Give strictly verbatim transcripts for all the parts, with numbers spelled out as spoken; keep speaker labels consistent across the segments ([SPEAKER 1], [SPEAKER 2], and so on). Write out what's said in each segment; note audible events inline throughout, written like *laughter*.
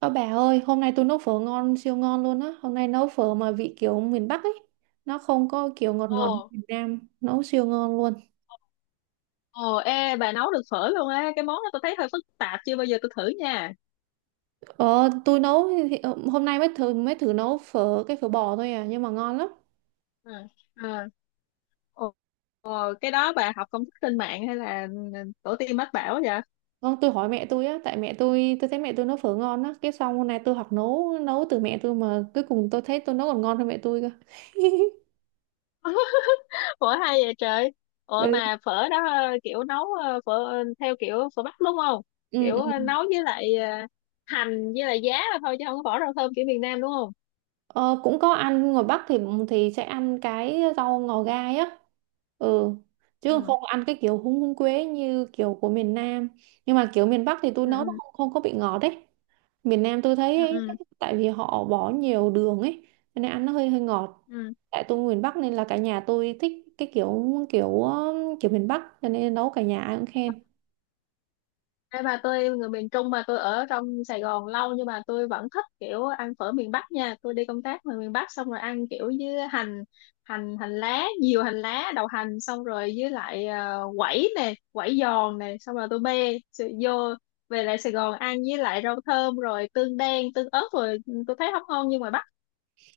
[SPEAKER 1] Ơ bà ơi, hôm nay tôi nấu phở ngon, siêu ngon luôn á. Hôm nay nấu phở mà vị kiểu miền Bắc ấy. Nó không có kiểu ngọt ngọt như
[SPEAKER 2] Ồ,
[SPEAKER 1] miền Nam. Nấu siêu ngon luôn.
[SPEAKER 2] ồ, ê, bà nấu được phở luôn á. Cái món đó tôi thấy hơi phức tạp, chưa bao giờ tôi thử nha.
[SPEAKER 1] Ờ, tôi nấu, thì- ờ, hôm nay mới thử, mới thử nấu phở, cái phở bò thôi à. Nhưng mà ngon lắm.
[SPEAKER 2] Ừ. À, ồ, cái đó bà học công thức trên mạng hay là ừ, tổ tiên mách bảo vậy?
[SPEAKER 1] Không, tôi hỏi mẹ tôi á, tại mẹ tôi, tôi thấy mẹ tôi nấu phở ngon á. Cái xong hôm nay tôi học nấu, nấu từ mẹ tôi mà cuối cùng tôi thấy tôi nấu còn ngon hơn mẹ tôi cơ. *laughs*
[SPEAKER 2] *laughs* Phở hay vậy trời. Ồ
[SPEAKER 1] Ừ.
[SPEAKER 2] mà phở đó ờ, kiểu nấu ờ, phở ờ, theo kiểu phở Bắc đúng không? Kiểu ờ,
[SPEAKER 1] Ừ.
[SPEAKER 2] nấu với lại ờ, hành với lại giá thôi chứ không có bỏ rau thơm kiểu miền Nam đúng không?
[SPEAKER 1] Ờ, cũng có ăn ngoài Bắc thì thì sẽ ăn cái rau ngò gai á. Ừ, chứ
[SPEAKER 2] Ừ.
[SPEAKER 1] không ăn cái kiểu húng húng quế như kiểu của miền Nam. Nhưng mà kiểu miền Bắc thì tôi nấu nó
[SPEAKER 2] Ừ.
[SPEAKER 1] không, không có bị ngọt đấy. Miền Nam tôi
[SPEAKER 2] Ừ.
[SPEAKER 1] thấy ấy,
[SPEAKER 2] Ừ.
[SPEAKER 1] tại vì họ bỏ nhiều đường ấy, cho nên ăn nó hơi hơi ngọt.
[SPEAKER 2] Ừ. Ừ.
[SPEAKER 1] Tại tôi miền Bắc nên là cả nhà tôi thích cái kiểu kiểu kiểu miền Bắc, cho nên nấu cả nhà ai cũng khen.
[SPEAKER 2] Đây bà tôi người miền Trung mà tôi ở trong Sài Gòn lâu nhưng mà tôi vẫn thích kiểu ăn phở miền Bắc nha. Tôi đi công tác ngoài miền Bắc xong rồi ăn kiểu với hành hành hành lá, nhiều hành lá, đầu hành xong rồi với lại ờ, quẩy nè, quẩy giòn nè, xong rồi tôi bê sự- vô về lại Sài Gòn ăn với lại rau thơm rồi tương đen, tương ớt rồi ừ, tôi thấy không ngon như ngoài Bắc.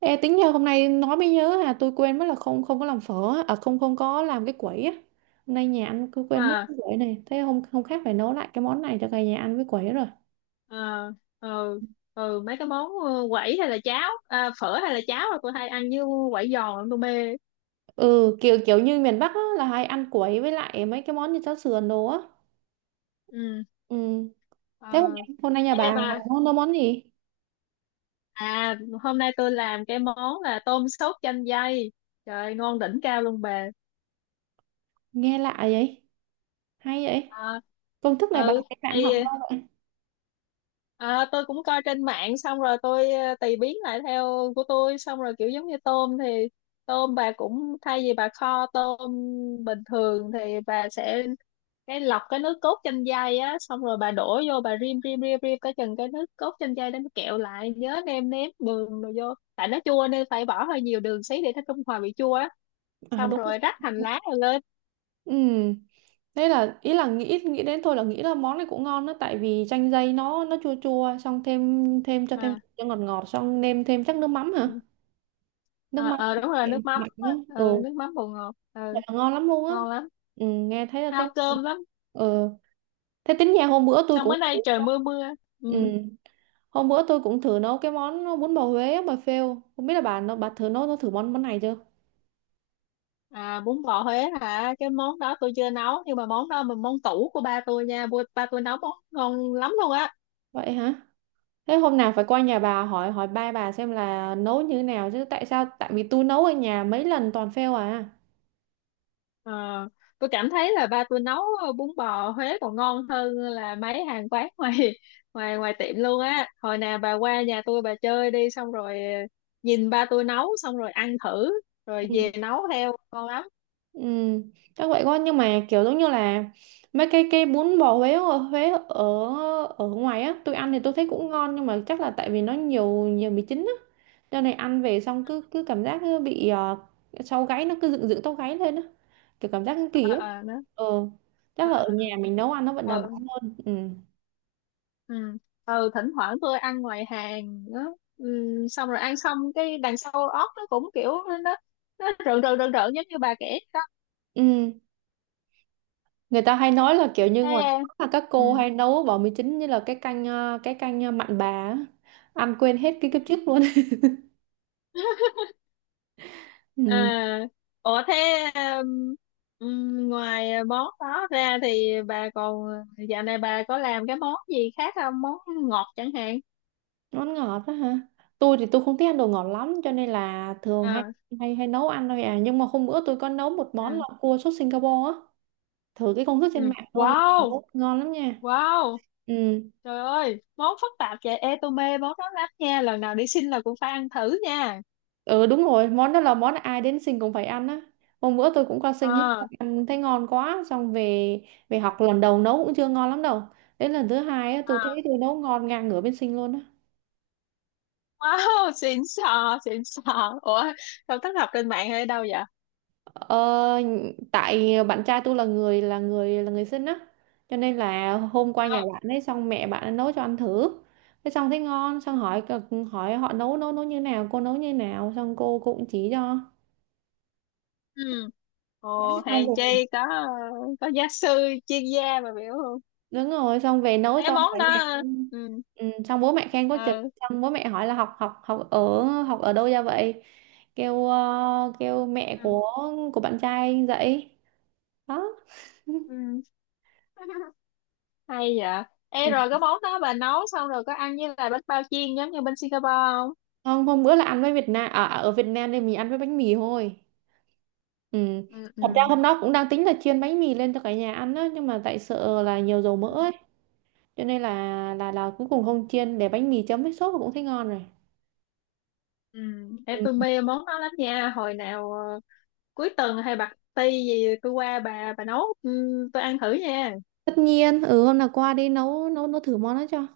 [SPEAKER 1] Ê, tính nhờ hôm nay nói mới nhớ à, tôi quên mất là không không có làm phở á, à không không có làm cái quẩy á. Hôm nay nhà ăn cứ quên mất
[SPEAKER 2] Mà
[SPEAKER 1] cái quẩy này, thế hôm không khác phải nấu lại cái món này cho cả nhà ăn với quẩy rồi.
[SPEAKER 2] ờ, ừ, ừ, mấy cái món ờ, quẩy hay là cháo, à, phở hay là cháo là tôi hay ăn với quẩy giòn tôi mê.
[SPEAKER 1] Ừ, kiểu kiểu như miền Bắc á, là hay ăn quẩy với lại mấy cái món như cháo sườn đồ á.
[SPEAKER 2] Ừ.
[SPEAKER 1] Ừ,
[SPEAKER 2] Ờ.
[SPEAKER 1] thế hôm nay hôm nay nhà
[SPEAKER 2] Ê,
[SPEAKER 1] bà
[SPEAKER 2] mà.
[SPEAKER 1] nấu, nấu món gì?
[SPEAKER 2] À, hôm nay tôi làm cái món là tôm sốt chanh dây. Trời, ngon đỉnh cao luôn bà.
[SPEAKER 1] Nghe lạ vậy, hay vậy,
[SPEAKER 2] À,
[SPEAKER 1] công thức này bà
[SPEAKER 2] ừ,
[SPEAKER 1] các bạn học
[SPEAKER 2] thì
[SPEAKER 1] đâu vậy?
[SPEAKER 2] à, tôi cũng coi trên mạng xong rồi tôi ờ, tùy biến lại theo của tôi. Xong rồi kiểu giống như tôm thì tôm bà cũng thay vì bà kho tôm bình thường thì bà sẽ cái lọc cái nước cốt chanh dây á. Xong rồi bà đổ vô bà rim rim rim rim tới chừng cái nước cốt chanh dây đó nó kẹo lại. Nhớ nêm nếm đường rồi vô. Tại nó chua nên phải bỏ hơi nhiều đường xí để nó trung hòa vị chua á.
[SPEAKER 1] À,
[SPEAKER 2] Xong
[SPEAKER 1] đúng.
[SPEAKER 2] rồi rắc hành lá rồi lên.
[SPEAKER 1] Ừ. Đấy là ý là nghĩ nghĩ đến thôi là nghĩ là món này cũng ngon đó, tại vì chanh dây nó nó chua chua, xong thêm thêm cho thêm
[SPEAKER 2] À,
[SPEAKER 1] cho ngọt ngọt, xong nêm thêm chắc nước mắm hả?
[SPEAKER 2] ừ.
[SPEAKER 1] Nước
[SPEAKER 2] Ờ,
[SPEAKER 1] mắm
[SPEAKER 2] ờ, đúng rồi nước mắm
[SPEAKER 1] mặn
[SPEAKER 2] á.
[SPEAKER 1] nhá. Ừ,
[SPEAKER 2] Ừ, nước mắm bột ngọt,
[SPEAKER 1] thật
[SPEAKER 2] ừ.
[SPEAKER 1] là ngon lắm luôn á.
[SPEAKER 2] Ngon lắm.
[SPEAKER 1] Ừ, nghe thấy là thấy.
[SPEAKER 2] Hao cơm lắm.
[SPEAKER 1] Ừ. Thế tính nhà hôm bữa tôi
[SPEAKER 2] Xong bữa
[SPEAKER 1] cũng thử.
[SPEAKER 2] nay trời mưa mưa.
[SPEAKER 1] Ừ.
[SPEAKER 2] Ừ.
[SPEAKER 1] Hôm bữa tôi cũng thử nấu cái món bún bò Huế á, bà phêu. Không biết là bà nó bà thử nấu nó thử món món này chưa?
[SPEAKER 2] À, bún bò Huế hả? Cái món đó tôi chưa nấu nhưng mà món đó là món tủ của ba tôi nha. Ba ba tôi nấu món ngon lắm luôn á.
[SPEAKER 1] Vậy hả? Thế hôm nào phải qua nhà bà hỏi hỏi ba bà xem là nấu như thế nào chứ, tại sao tại vì tôi nấu ở nhà mấy lần toàn fail à.
[SPEAKER 2] Ờ, tôi cảm thấy là ba tôi nấu ờ, bún bò Huế còn ngon hơn là mấy hàng quán *laughs* ngoài ngoài ngoài tiệm luôn á. Hồi nào bà qua nhà tôi bà chơi đi, xong rồi ờ, nhìn ba tôi nấu xong rồi ăn thử rồi về
[SPEAKER 1] Ừ.
[SPEAKER 2] nấu theo ngon lắm.
[SPEAKER 1] Ừ, chắc vậy quá, nhưng mà kiểu giống như là mấy cái cái bún bò Huế ở Huế ở ở ngoài á, tôi ăn thì tôi thấy cũng ngon, nhưng mà chắc là tại vì nó nhiều nhiều mì chính á, cho nên ăn về xong cứ cứ cảm giác cứ bị, ờ, sau gáy nó cứ dựng dựng tóc gáy lên á, kiểu cảm giác cứ kỳ
[SPEAKER 2] Ờ,
[SPEAKER 1] ấy.
[SPEAKER 2] ờ đó.
[SPEAKER 1] Ờ, chắc là ở nhà mình nấu ăn nó vẫn
[SPEAKER 2] Ờ,
[SPEAKER 1] đảm
[SPEAKER 2] ừ,
[SPEAKER 1] bảo hơn. Ừ.
[SPEAKER 2] ừ. Ừ, thỉnh thoảng tôi ăn ngoài hàng đó, ừ, xong rồi ăn xong cái đằng sau óc nó cũng kiểu nó nó rợn rợn rợn rợn giống như bà kể đó.
[SPEAKER 1] Ừ. Người ta hay nói là kiểu như
[SPEAKER 2] Thế,
[SPEAKER 1] ngoài phố là các cô
[SPEAKER 2] ừ.
[SPEAKER 1] hay nấu bò mì chính như là cái canh ờ, cái canh, ờ, mặn bà á, ăn quên hết cái kiếp trước luôn. *laughs*
[SPEAKER 2] À,
[SPEAKER 1] Ừ,
[SPEAKER 2] ủa thế um, um, ngoài món đó ra thì bà còn dạo này bà có làm cái món gì khác không? Món ngọt chẳng hạn.
[SPEAKER 1] món ngọt đó hả? Tôi thì tôi không thích ăn đồ ngọt lắm, cho nên là thường hay
[SPEAKER 2] À,
[SPEAKER 1] hay hay nấu ăn thôi à, nhưng mà hôm bữa tôi có nấu một món
[SPEAKER 2] ừ,
[SPEAKER 1] là cua sốt Singapore á, thử cái công thức trên
[SPEAKER 2] ừ.
[SPEAKER 1] mạng thôi, nhưng
[SPEAKER 2] Wow,
[SPEAKER 1] mà rất ngon lắm nha.
[SPEAKER 2] wow.
[SPEAKER 1] Ừ.
[SPEAKER 2] Trời ơi món phức tạp vậy. Ê, tôi mê món đó lắm nha, lần nào đi xin là cũng phải ăn thử nha.
[SPEAKER 1] Ừ, đúng rồi, món đó là món ai đến sinh cũng phải ăn á. Hôm bữa tôi cũng qua sinh ấy,
[SPEAKER 2] À,
[SPEAKER 1] ăn thấy ngon quá, xong về về học lần đầu nấu cũng chưa ngon lắm đâu. Đến lần thứ hai á, tôi thấy
[SPEAKER 2] à,
[SPEAKER 1] tôi nấu ngon ngang ngửa bên sinh luôn á.
[SPEAKER 2] wow. *laughs* Xịn sò, xịn sò. Ủa sao thất, học trên mạng hay đâu vậy?
[SPEAKER 1] Ờ, tại bạn trai tôi là người là người là người sinh á, cho nên là hôm qua nhà
[SPEAKER 2] À,
[SPEAKER 1] bạn ấy xong mẹ bạn ấy nấu cho ăn thử. Thế xong thấy ngon, xong hỏi hỏi họ nấu nấu nấu như nào, cô nấu như nào, xong cô cũng chỉ cho.
[SPEAKER 2] ừ. Ồ,
[SPEAKER 1] Xong
[SPEAKER 2] hàng
[SPEAKER 1] rồi,
[SPEAKER 2] chay có có giáo sư chuyên gia mà biểu
[SPEAKER 1] đúng rồi, xong về nấu
[SPEAKER 2] cái
[SPEAKER 1] cho cả
[SPEAKER 2] món
[SPEAKER 1] nhà
[SPEAKER 2] đó.
[SPEAKER 1] ăn.
[SPEAKER 2] Ừ,
[SPEAKER 1] Ừ, xong bố mẹ khen có chừng,
[SPEAKER 2] ừ.
[SPEAKER 1] xong bố mẹ hỏi là học học học ở học ở đâu ra vậy, kêu, ờ, kêu mẹ
[SPEAKER 2] Ừ.
[SPEAKER 1] của của bạn trai dạy đó.
[SPEAKER 2] Ừ. *laughs* Hay vậy.
[SPEAKER 1] Ừ.
[SPEAKER 2] Ê, rồi cái món đó bà nấu xong rồi có ăn với lại bánh bao chiên giống như bên Singapore không?
[SPEAKER 1] Không, hôm bữa là ăn với Việt Nam à, à, ở Việt Nam nên mình ăn với bánh mì thôi. Ừ,
[SPEAKER 2] Ừ,
[SPEAKER 1] thật ra
[SPEAKER 2] ừ.
[SPEAKER 1] hôm đó cũng đang tính là chiên bánh mì lên cho cả nhà ăn đó, nhưng mà tại sợ là nhiều dầu mỡ
[SPEAKER 2] Ừ.
[SPEAKER 1] ấy, cho nên là là là cuối cùng không chiên, để bánh mì chấm với sốt cũng thấy ngon rồi.
[SPEAKER 2] Ừ, để
[SPEAKER 1] Ừ.
[SPEAKER 2] tôi mê món đó lắm nha, hồi nào ờ, cuối tuần hay bạc ti gì tôi qua bà bà nấu, ừ, tôi ăn thử nha.
[SPEAKER 1] Tất nhiên, ừ, hôm nào qua đi nấu nấu nấu thử món đó cho.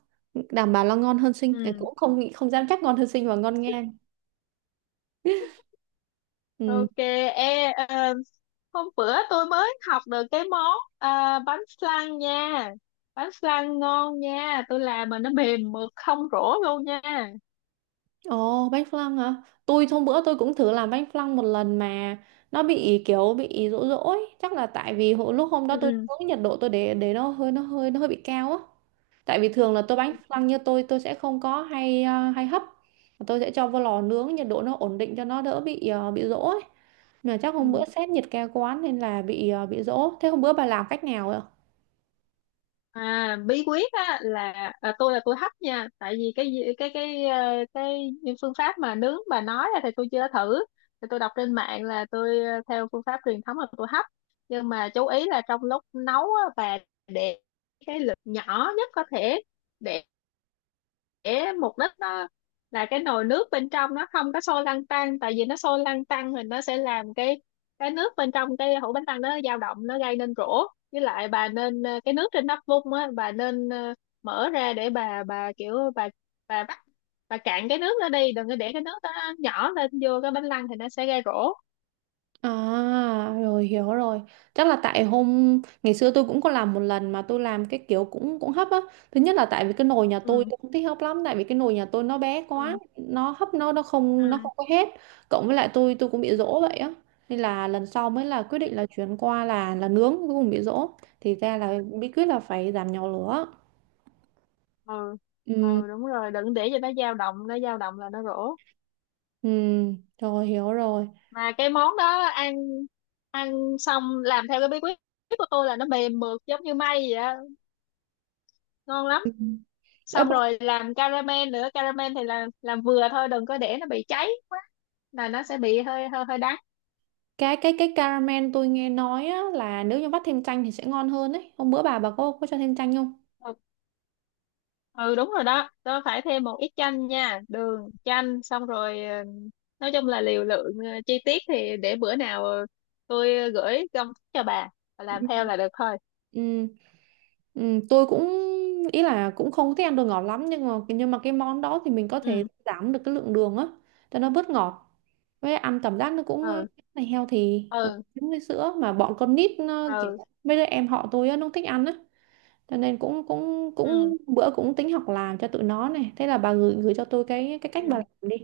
[SPEAKER 1] Đảm bảo là ngon hơn Sinh. Cái
[SPEAKER 2] Ừ,
[SPEAKER 1] cũng không nghĩ không dám chắc ngon hơn Sinh và ngon ngang. Ừ.
[SPEAKER 2] ok. Ê, ờ, hôm bữa tôi mới học được cái món ờ, bánh flan nha. Bánh flan ngon nha, tôi làm mà nó mềm mượt không rỗ luôn nha.
[SPEAKER 1] Ồ, bánh flan hả? Tôi hôm bữa tôi cũng thử làm bánh flan một lần, mà nó bị kiểu bị rỗ rỗ ấy, chắc là tại vì hồi, lúc hôm đó
[SPEAKER 2] Ừ,
[SPEAKER 1] tôi
[SPEAKER 2] ừ,
[SPEAKER 1] nướng nhiệt độ tôi để để nó hơi nó hơi nó hơi bị cao á. Tại vì thường là tôi bánh flan như tôi tôi sẽ không có hay, à, hay hấp. Tôi sẽ cho vô lò nướng nhiệt độ nó ổn định cho nó đỡ bị, à, bị rỗ ấy. Mà chắc hôm
[SPEAKER 2] ừ.
[SPEAKER 1] bữa sếp nhiệt ca quán nên là bị, ờ, bị dỗ. Thế hôm bữa bà làm cách nào rồi?
[SPEAKER 2] À, bí quyết á là à, tôi là tôi hấp nha, tại vì cái gì- cái cái ờ, cái những phương pháp mà nướng bà nói á thì tôi chưa thử. Thì tôi đọc trên mạng là tôi ờ, theo phương pháp truyền thống là tôi hấp. Nhưng mà chú ý là trong lúc nấu á, bà để cái lửa nhỏ nhất có thể, để mục đích nó là cái nồi nước bên trong nó không có sôi lăn tăn, tại vì nó sôi lăn tăn thì nó sẽ làm cái cái nước bên trong cái hũ bánh tăng nó dao động, nó gây nên rỗ. Với lại bà nên ờ, cái nước trên nắp vung á, bà nên ờ, mở ra để bà bà kiểu bà bà bắt bà cạn cái nước đó đi, đừng có để cái nước đó nó nhỏ lên vô cái bánh lăng thì nó sẽ gây rỗ.
[SPEAKER 1] À, rồi hiểu rồi. Chắc là tại hôm ngày xưa tôi cũng có làm một lần, mà tôi làm cái kiểu cũng cũng hấp á. Thứ nhất là tại vì cái nồi nhà tôi
[SPEAKER 2] Ừ,
[SPEAKER 1] tôi không thích hấp lắm, tại vì cái nồi nhà tôi nó bé quá,
[SPEAKER 2] ừ,
[SPEAKER 1] nó hấp nó nó không nó
[SPEAKER 2] ừ,
[SPEAKER 1] không có hết. Cộng với lại tôi tôi cũng bị
[SPEAKER 2] ừ,
[SPEAKER 1] dỗ vậy á. Nên là lần sau mới là quyết
[SPEAKER 2] ừ,
[SPEAKER 1] định là chuyển qua là là nướng, cuối cùng bị dỗ. Thì ra là bí quyết là phải giảm nhỏ lửa.
[SPEAKER 2] ừ,
[SPEAKER 1] Ừ.
[SPEAKER 2] ừ, đúng rồi đừng để cho nó dao động, nó dao động là nó rỗ.
[SPEAKER 1] Ừ, rồi hiểu rồi.
[SPEAKER 2] Mà cái món đó ăn ăn xong làm theo cái bí quyết của tôi là nó mềm mượt giống như may vậy á, ngon lắm.
[SPEAKER 1] Ừ. Ơ,
[SPEAKER 2] Xong rồi làm caramel nữa, caramel thì là làm vừa thôi đừng có để nó bị cháy quá là nó sẽ bị hơi hơi hơi đắng.
[SPEAKER 1] cái cái cái caramel tôi nghe nói á, là nếu như vắt thêm chanh thì sẽ ngon hơn đấy, hôm bữa bà bà có có cho thêm chanh không?
[SPEAKER 2] Ừ, ừ, đúng rồi đó, tôi phải thêm một ít chanh nha, đường chanh xong rồi ờ, nói chung là liều lượng, ờ, chi tiết thì để bữa nào ờ, tôi gửi công thức cho bà. Bà làm
[SPEAKER 1] Ừ.
[SPEAKER 2] theo là được thôi.
[SPEAKER 1] Ừ, ừ, tôi cũng ý là cũng không thích ăn đồ ngọt lắm, nhưng mà nhưng mà cái món đó thì mình có thể
[SPEAKER 2] Ừ,
[SPEAKER 1] giảm được cái lượng đường á, cho nó bớt ngọt, với ăn cảm giác nó cũng, ờ,
[SPEAKER 2] ừ,
[SPEAKER 1] này healthy, thì
[SPEAKER 2] ừ,
[SPEAKER 1] giống với sữa mà bọn con nít nó, kiểu
[SPEAKER 2] ừ,
[SPEAKER 1] mấy đứa em họ tôi á, nó không thích ăn á, cho nên cũng cũng
[SPEAKER 2] ừ,
[SPEAKER 1] cũng bữa cũng tính học làm cho tụi nó này, thế là bà gửi gửi cho tôi cái cái cách bà
[SPEAKER 2] ừ,
[SPEAKER 1] làm đi,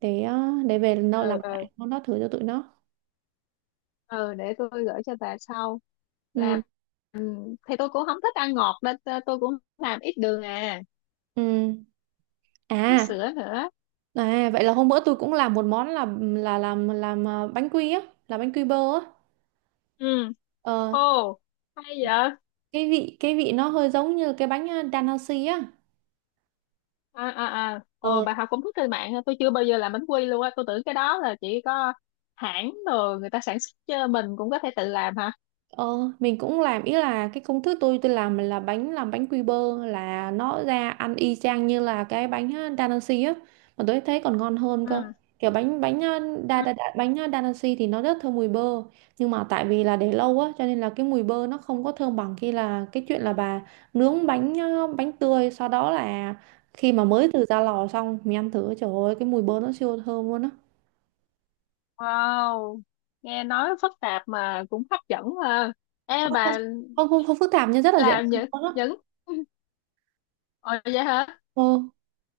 [SPEAKER 1] để, ờ, để về nấu làm
[SPEAKER 2] ừ, ừ,
[SPEAKER 1] lại món đó thử cho tụi nó.
[SPEAKER 2] ừ, để tôi gửi cho bà sau. Làm
[SPEAKER 1] Ừ,
[SPEAKER 2] thì tôi cũng không thích ăn ngọt nên t- tôi cũng làm ít đường à.
[SPEAKER 1] ừ,
[SPEAKER 2] Ít
[SPEAKER 1] à
[SPEAKER 2] sữa nữa.
[SPEAKER 1] à vậy là hôm bữa tôi cũng làm một món là là làm làm, ờ, bánh quy á, làm bánh quy bơ á.
[SPEAKER 2] Ừ,
[SPEAKER 1] Ờ,
[SPEAKER 2] ô, hay vậy à,
[SPEAKER 1] cái vị cái vị nó hơi giống như cái bánh, ờ, đan hao xi á.
[SPEAKER 2] à, à, ồ,
[SPEAKER 1] Ờ,
[SPEAKER 2] bà học công thức trên mạng hả? Tôi chưa bao giờ làm bánh quy luôn á, tôi tưởng cái đó là chỉ có hãng rồi người ta sản xuất chứ mình cũng có thể tự làm hả?
[SPEAKER 1] Ờ, mình cũng làm, ý là cái công thức tôi tôi làm là bánh làm bánh quy bơ, là nó ra ăn y chang như là cái bánh, ờ, Da Vinci á, mà tôi thấy còn ngon hơn cơ.
[SPEAKER 2] Ừ,
[SPEAKER 1] Kiểu bánh bánh, ờ, đa,
[SPEAKER 2] ừ,
[SPEAKER 1] đa, đa, bánh, ờ, Da Vinci thì nó rất thơm mùi bơ, nhưng mà tại vì là để lâu á, cho nên là cái mùi bơ nó không có thơm bằng khi là cái chuyện là bà nướng bánh, ờ, bánh tươi, sau đó là khi mà
[SPEAKER 2] ừ.
[SPEAKER 1] mới từ ra lò xong mình ăn thử, trời ơi cái mùi bơ nó siêu thơm luôn á.
[SPEAKER 2] Wow, nghe nói phức tạp mà cũng hấp dẫn ha. Ê,
[SPEAKER 1] Không,
[SPEAKER 2] bà
[SPEAKER 1] không, không, không phức tạp, nhưng rất là dễ
[SPEAKER 2] làm
[SPEAKER 1] làm
[SPEAKER 2] những
[SPEAKER 1] luôn á.
[SPEAKER 2] những *laughs* Ồ, vậy hả.
[SPEAKER 1] Ờ.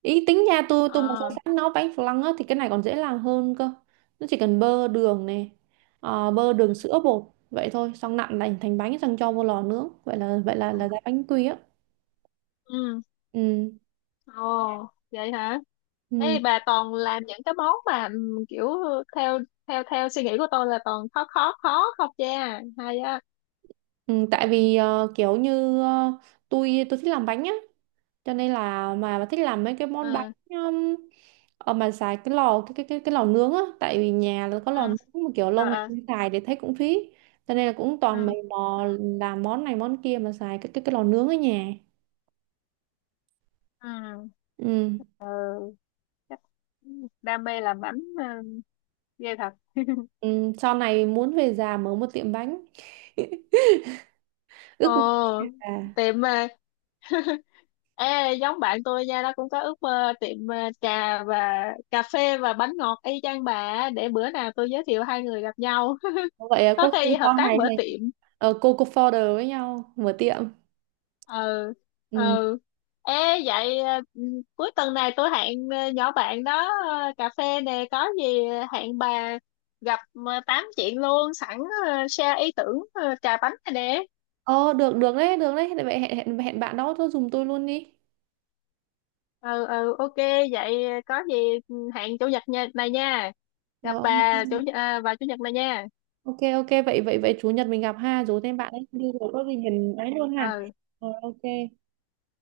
[SPEAKER 1] Ý tính nhà tôi tôi mà xây
[SPEAKER 2] Ờ,
[SPEAKER 1] sẵn nấu bánh flan á thì cái này còn dễ làm hơn cơ, nó chỉ cần bơ đường này, ờ, bơ đường sữa bột, vậy thôi, xong nặn thành thành bánh, xong cho vô lò nướng, vậy là vậy là là ra bánh quy á.
[SPEAKER 2] ừ.
[SPEAKER 1] Ừ,
[SPEAKER 2] Ồ, vậy hả? Ê,
[SPEAKER 1] ừ,
[SPEAKER 2] bà toàn làm những cái món mà ừm, kiểu theo theo theo suy nghĩ của tôi là toàn khó khó khó không, cha hay á.
[SPEAKER 1] ừ, tại vì, ờ, kiểu như, ờ, tôi tôi thích làm bánh á, cho nên là mà thích làm mấy cái món bánh.
[SPEAKER 2] Ừ,
[SPEAKER 1] Ờ, mà xài cái lò cái cái cái cái lò nướng á, tại vì nhà là có
[SPEAKER 2] ừ.
[SPEAKER 1] lò nướng mà kiểu lâu
[SPEAKER 2] Ờ,
[SPEAKER 1] ngày
[SPEAKER 2] ờ,
[SPEAKER 1] không xài để thấy cũng phí, cho nên là cũng
[SPEAKER 2] ừ,
[SPEAKER 1] toàn mày mò
[SPEAKER 2] ừ,
[SPEAKER 1] làm món này món kia mà xài cái cái cái lò nướng ở nhà.
[SPEAKER 2] ừ,
[SPEAKER 1] Ừ.
[SPEAKER 2] ừ. Chắc đam mê làm bánh, ừ, ghê thật. *laughs*
[SPEAKER 1] ừ. Sau này muốn về già mở một tiệm bánh. *laughs*
[SPEAKER 2] Ồ,
[SPEAKER 1] Ước mơ về già.
[SPEAKER 2] tiệm mà. Ê, giống bạn tôi nha, nó cũng có ước mơ tiệm ờ, trà và cà phê và bánh ngọt y chang bà á. Để bữa nào tôi giới thiệu hai người gặp nhau. *laughs*
[SPEAKER 1] Vậy à,
[SPEAKER 2] Có
[SPEAKER 1] có khi
[SPEAKER 2] khi hợp
[SPEAKER 1] sau
[SPEAKER 2] tác
[SPEAKER 1] này
[SPEAKER 2] mở
[SPEAKER 1] thì,
[SPEAKER 2] tiệm.
[SPEAKER 1] ờ, cô cô founder với nhau mở tiệm.
[SPEAKER 2] Ừ,
[SPEAKER 1] Ừ.
[SPEAKER 2] ừ. Ê, vậy ờ, cuối tuần này tôi hẹn ờ, nhỏ bạn đó ờ, cà phê nè, có gì hẹn bà gặp, ờ, tám chuyện luôn sẵn, ờ, share ý tưởng, ờ, trà bánh này nè.
[SPEAKER 1] ờ được được đấy, được đấy, vậy hẹn, hẹn hẹn bạn đó tôi dùng tôi luôn đi.
[SPEAKER 2] Ừ, ừ, ok, vậy ờ, có gì, ừ, hẹn chủ nhật nha- này nha.
[SPEAKER 1] Ờ,
[SPEAKER 2] Gặp
[SPEAKER 1] ok.
[SPEAKER 2] bà chủ nhật- à, vào chủ nhật này nha.
[SPEAKER 1] Ok, ok, vậy vậy vậy chủ nhật mình gặp ha, rủ thêm bạn ấy đi rồi có gì mình ấy luôn ha.
[SPEAKER 2] Ừ.
[SPEAKER 1] Rồi ok.